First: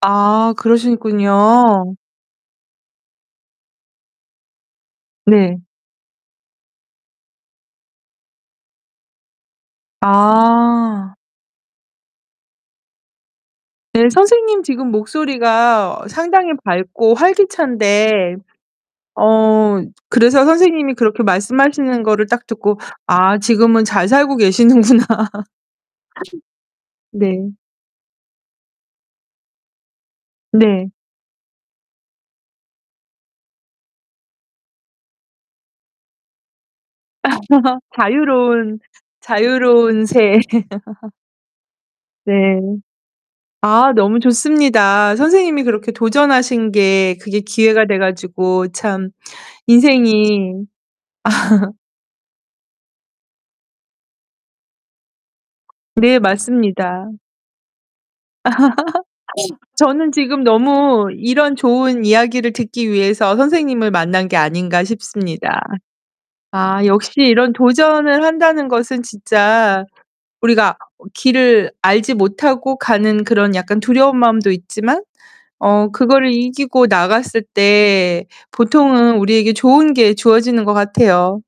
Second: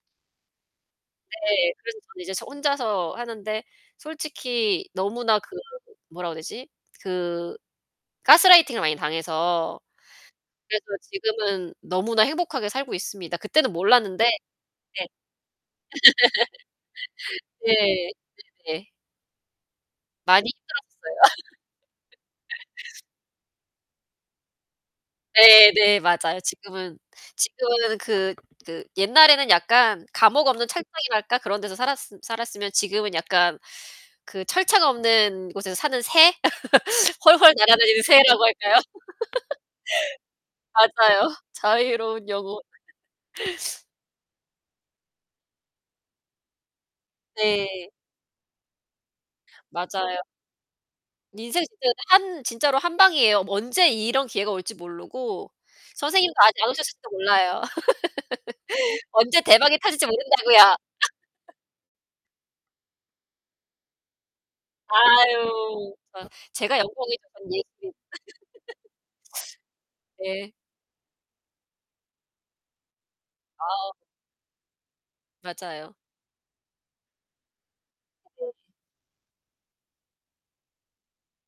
아, 네, 그러시군요. 그래서 전 이제 저 혼자서 하는데 솔직히 너무나 그 네. 뭐라고 해야 되지? 그 가스라이팅을 많이 당해서 그래서 아. 지금은 너무나 행복하게 살고 있습니다. 그때는 네, 몰랐는데 선생님 지금 네. 목소리가 상당히 밝고 예. 활기찬데 네네. 어 그래서 많이 선생님이 힘들었어요. 그렇게 말씀하시는 거를 딱 듣고 '아, 지금은 잘 살고 계시는구나.' 네네. 맞아요. 지금은 네. 지금은 그 그 옛날에는 약간 감옥 없는 네. 철창이랄까? 그런 데서 살았으 살았으면 지금은 약간 그 철창 없는 곳에서 사는 새? 훨훨 날아다니는 새라고 할까요? 자유로운 자유로운 새. 맞아요. 자유로운 네. 영혼. 아, 너무 좋습니다. 선생님이 그렇게 도전하신 게 그게 기회가 네. 돼 가지고 참 맞아요. 인생이 인생 진짜 근데 한 진짜로 한 방이에요. 뭐 언제 이런 기회가 올지 모르고 네, 선생님도 아직 안 맞습니다. 오셨을지도 몰라요. 언제 대박이 터질지 저는 지금 모른다고요. 너무 이런 좋은 이야기를 듣기 위해서 선생님을 만난 게 아닌가 싶습니다. 아유. 거 제가 아, 역시 연봉이 조금 이런 [unintelligible] 도전을 한다는 것은 진짜 네. 우리가 어 길을 알지 못하고 가는 그런 약간 아. 두려운 마음도 있지만 어 맞아요. 그거를 이기고 나갔을 때 보통은 우리에게 좋은 게 주어지는 것 같아요.